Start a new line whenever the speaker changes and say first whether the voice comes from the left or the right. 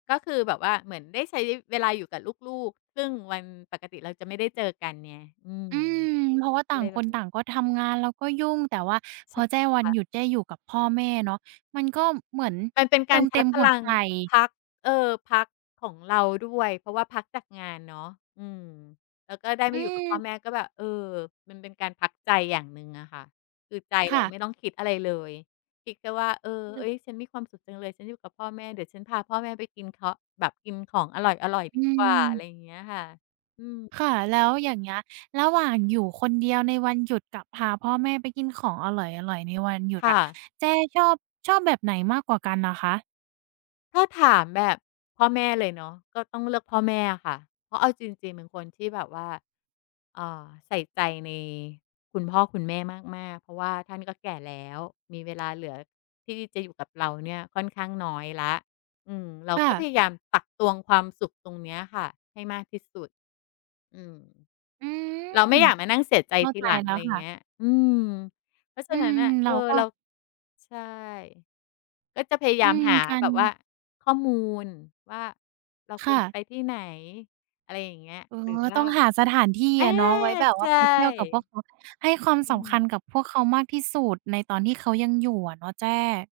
left: ก็คือแบบว่าเหมือนได้ใช้เวลาอยู่กับลูก ๆ ซึ่งวันปกติเราจะไม่ได้เจอกันไง อืม
right: อืม เพราะว่าต
left: อ
right: ่
left: ะ
right: า
left: ไร
right: ง
left: แ
right: ค
left: บบ
right: น
left: นี
right: ต
left: ้
right: ่างก็ทำงาน แล้วก็ยุ่ง แต่ว่าพ
left: ใช
right: อ
left: ่
right: แจ้วั
left: ค
right: น
left: ่ะ
right: หยุด แจ้อยู่กับพ่อแม่เนาะ มัน ก็เหมือน
left: มันเป็น
right: เต
left: ก
right: ิ
left: าร
right: ม
left: ช
right: เต
left: า
right: ็
left: ร์
right: ม
left: จพ
right: หั
left: ล
right: ว
left: ั
right: ใ
left: ง
right: จ
left: พัก เออ พักของเราด้วย เพราะว่าพักจากงานเนาะ อืม แล้วก็ได้
right: อ
left: มาอยู่กับพ่อ
right: ือ
left: แม่ ก็แบบ เออ มันเป็นการพักใจอย่างหนึ่งอะค่ะ คือใจ
right: ค
left: เร
right: ่
left: า
right: ะ
left: ไม่ต้องคิดอะไรเลย คิดแค่ว่า เออ
right: อื
left: เ
right: อ
left: อ๊ย ฉันมีความสุขจังเลย ฉันอยู่กับพ่อแม่ เดี๋ยวฉันพาพ่อแม่ไปกินเคาะ แบบกินของอร่อย
right: อ
left: ๆ ด
right: ื
left: ีกว่า อะไ
right: ม
left: รเงี้ยค่ะ อืม
right: ค่ะ แล้วอย่างเงี้ย ระหว่างอยู่คนเดียวในวันหยุด กับพาพ่อแม่ไปกินของอร่อย ๆ ในวันหยุด
left: ค่
right: อะ
left: ะ
right: แจ้ชอบ ชอบแบบไหนมากกว่ากันน่ะคะ?
left: ถ้าถามแบบพ่อแม่เลยเนาะ ก็ต้องเลือกพ่อแม่อะค่ะ เพราะเอาจริง ๆ เป็นคนที่แบบว่า เอ่อ ใส่ใจในคุณพ่อคุณแม่มาก ๆ เพราะว่าท่านก็แก่แล้ว มี เวลาเหลือที่จะอยู่กับเราเนี่ยค่อนข้างน้อยแล้ว อืม เรา
right: ค่
left: ก็พ
right: ะ
left: ยายามตักตวงความสุขตรงเนี้ยค่ะให้มากที่สุด อืม
right: อื
left: เราไม
right: ม
left: ่อยากมานั่งเสียใจ
right: เข้า
left: ที
right: ใจ
left: หลัง
right: แล
left: อ
right: ้
left: ะไ
right: ว
left: ร
right: ค่
left: เงี
right: ะ
left: ้ย อืม เพราะฉ
right: อื
left: ะนั้น
right: ม
left: น่ะ
right: เ
left: เ
right: ร
left: อ
right: า
left: อ
right: ก็
left: เรา ใช่ ก็จะพยาย
right: อ
left: า
right: ื
left: ม
right: ม
left: หา
right: กั
left: แบ
right: น
left: บว่าข้อมูลว่าเรา
right: ค
left: ค
right: ่
left: วรจะ
right: ะ
left: ไปที่ไหน อะไรอย่างเงี้ย
right: เออ
left: หรือว
right: ต
left: ่า
right: ้องหาสถานที่
left: อา
right: อะเนาะไว้แบบว
left: ใช
right: ่า
left: ่
right: ไปเที่ยวกับพวกเขา ให้ความ
left: อ
right: ส
left: ื
right: ำค
left: ม
right: ัญกับพวกเขามากที่สุด ในตอนที่เขายังอยู่อะเนาะแจ้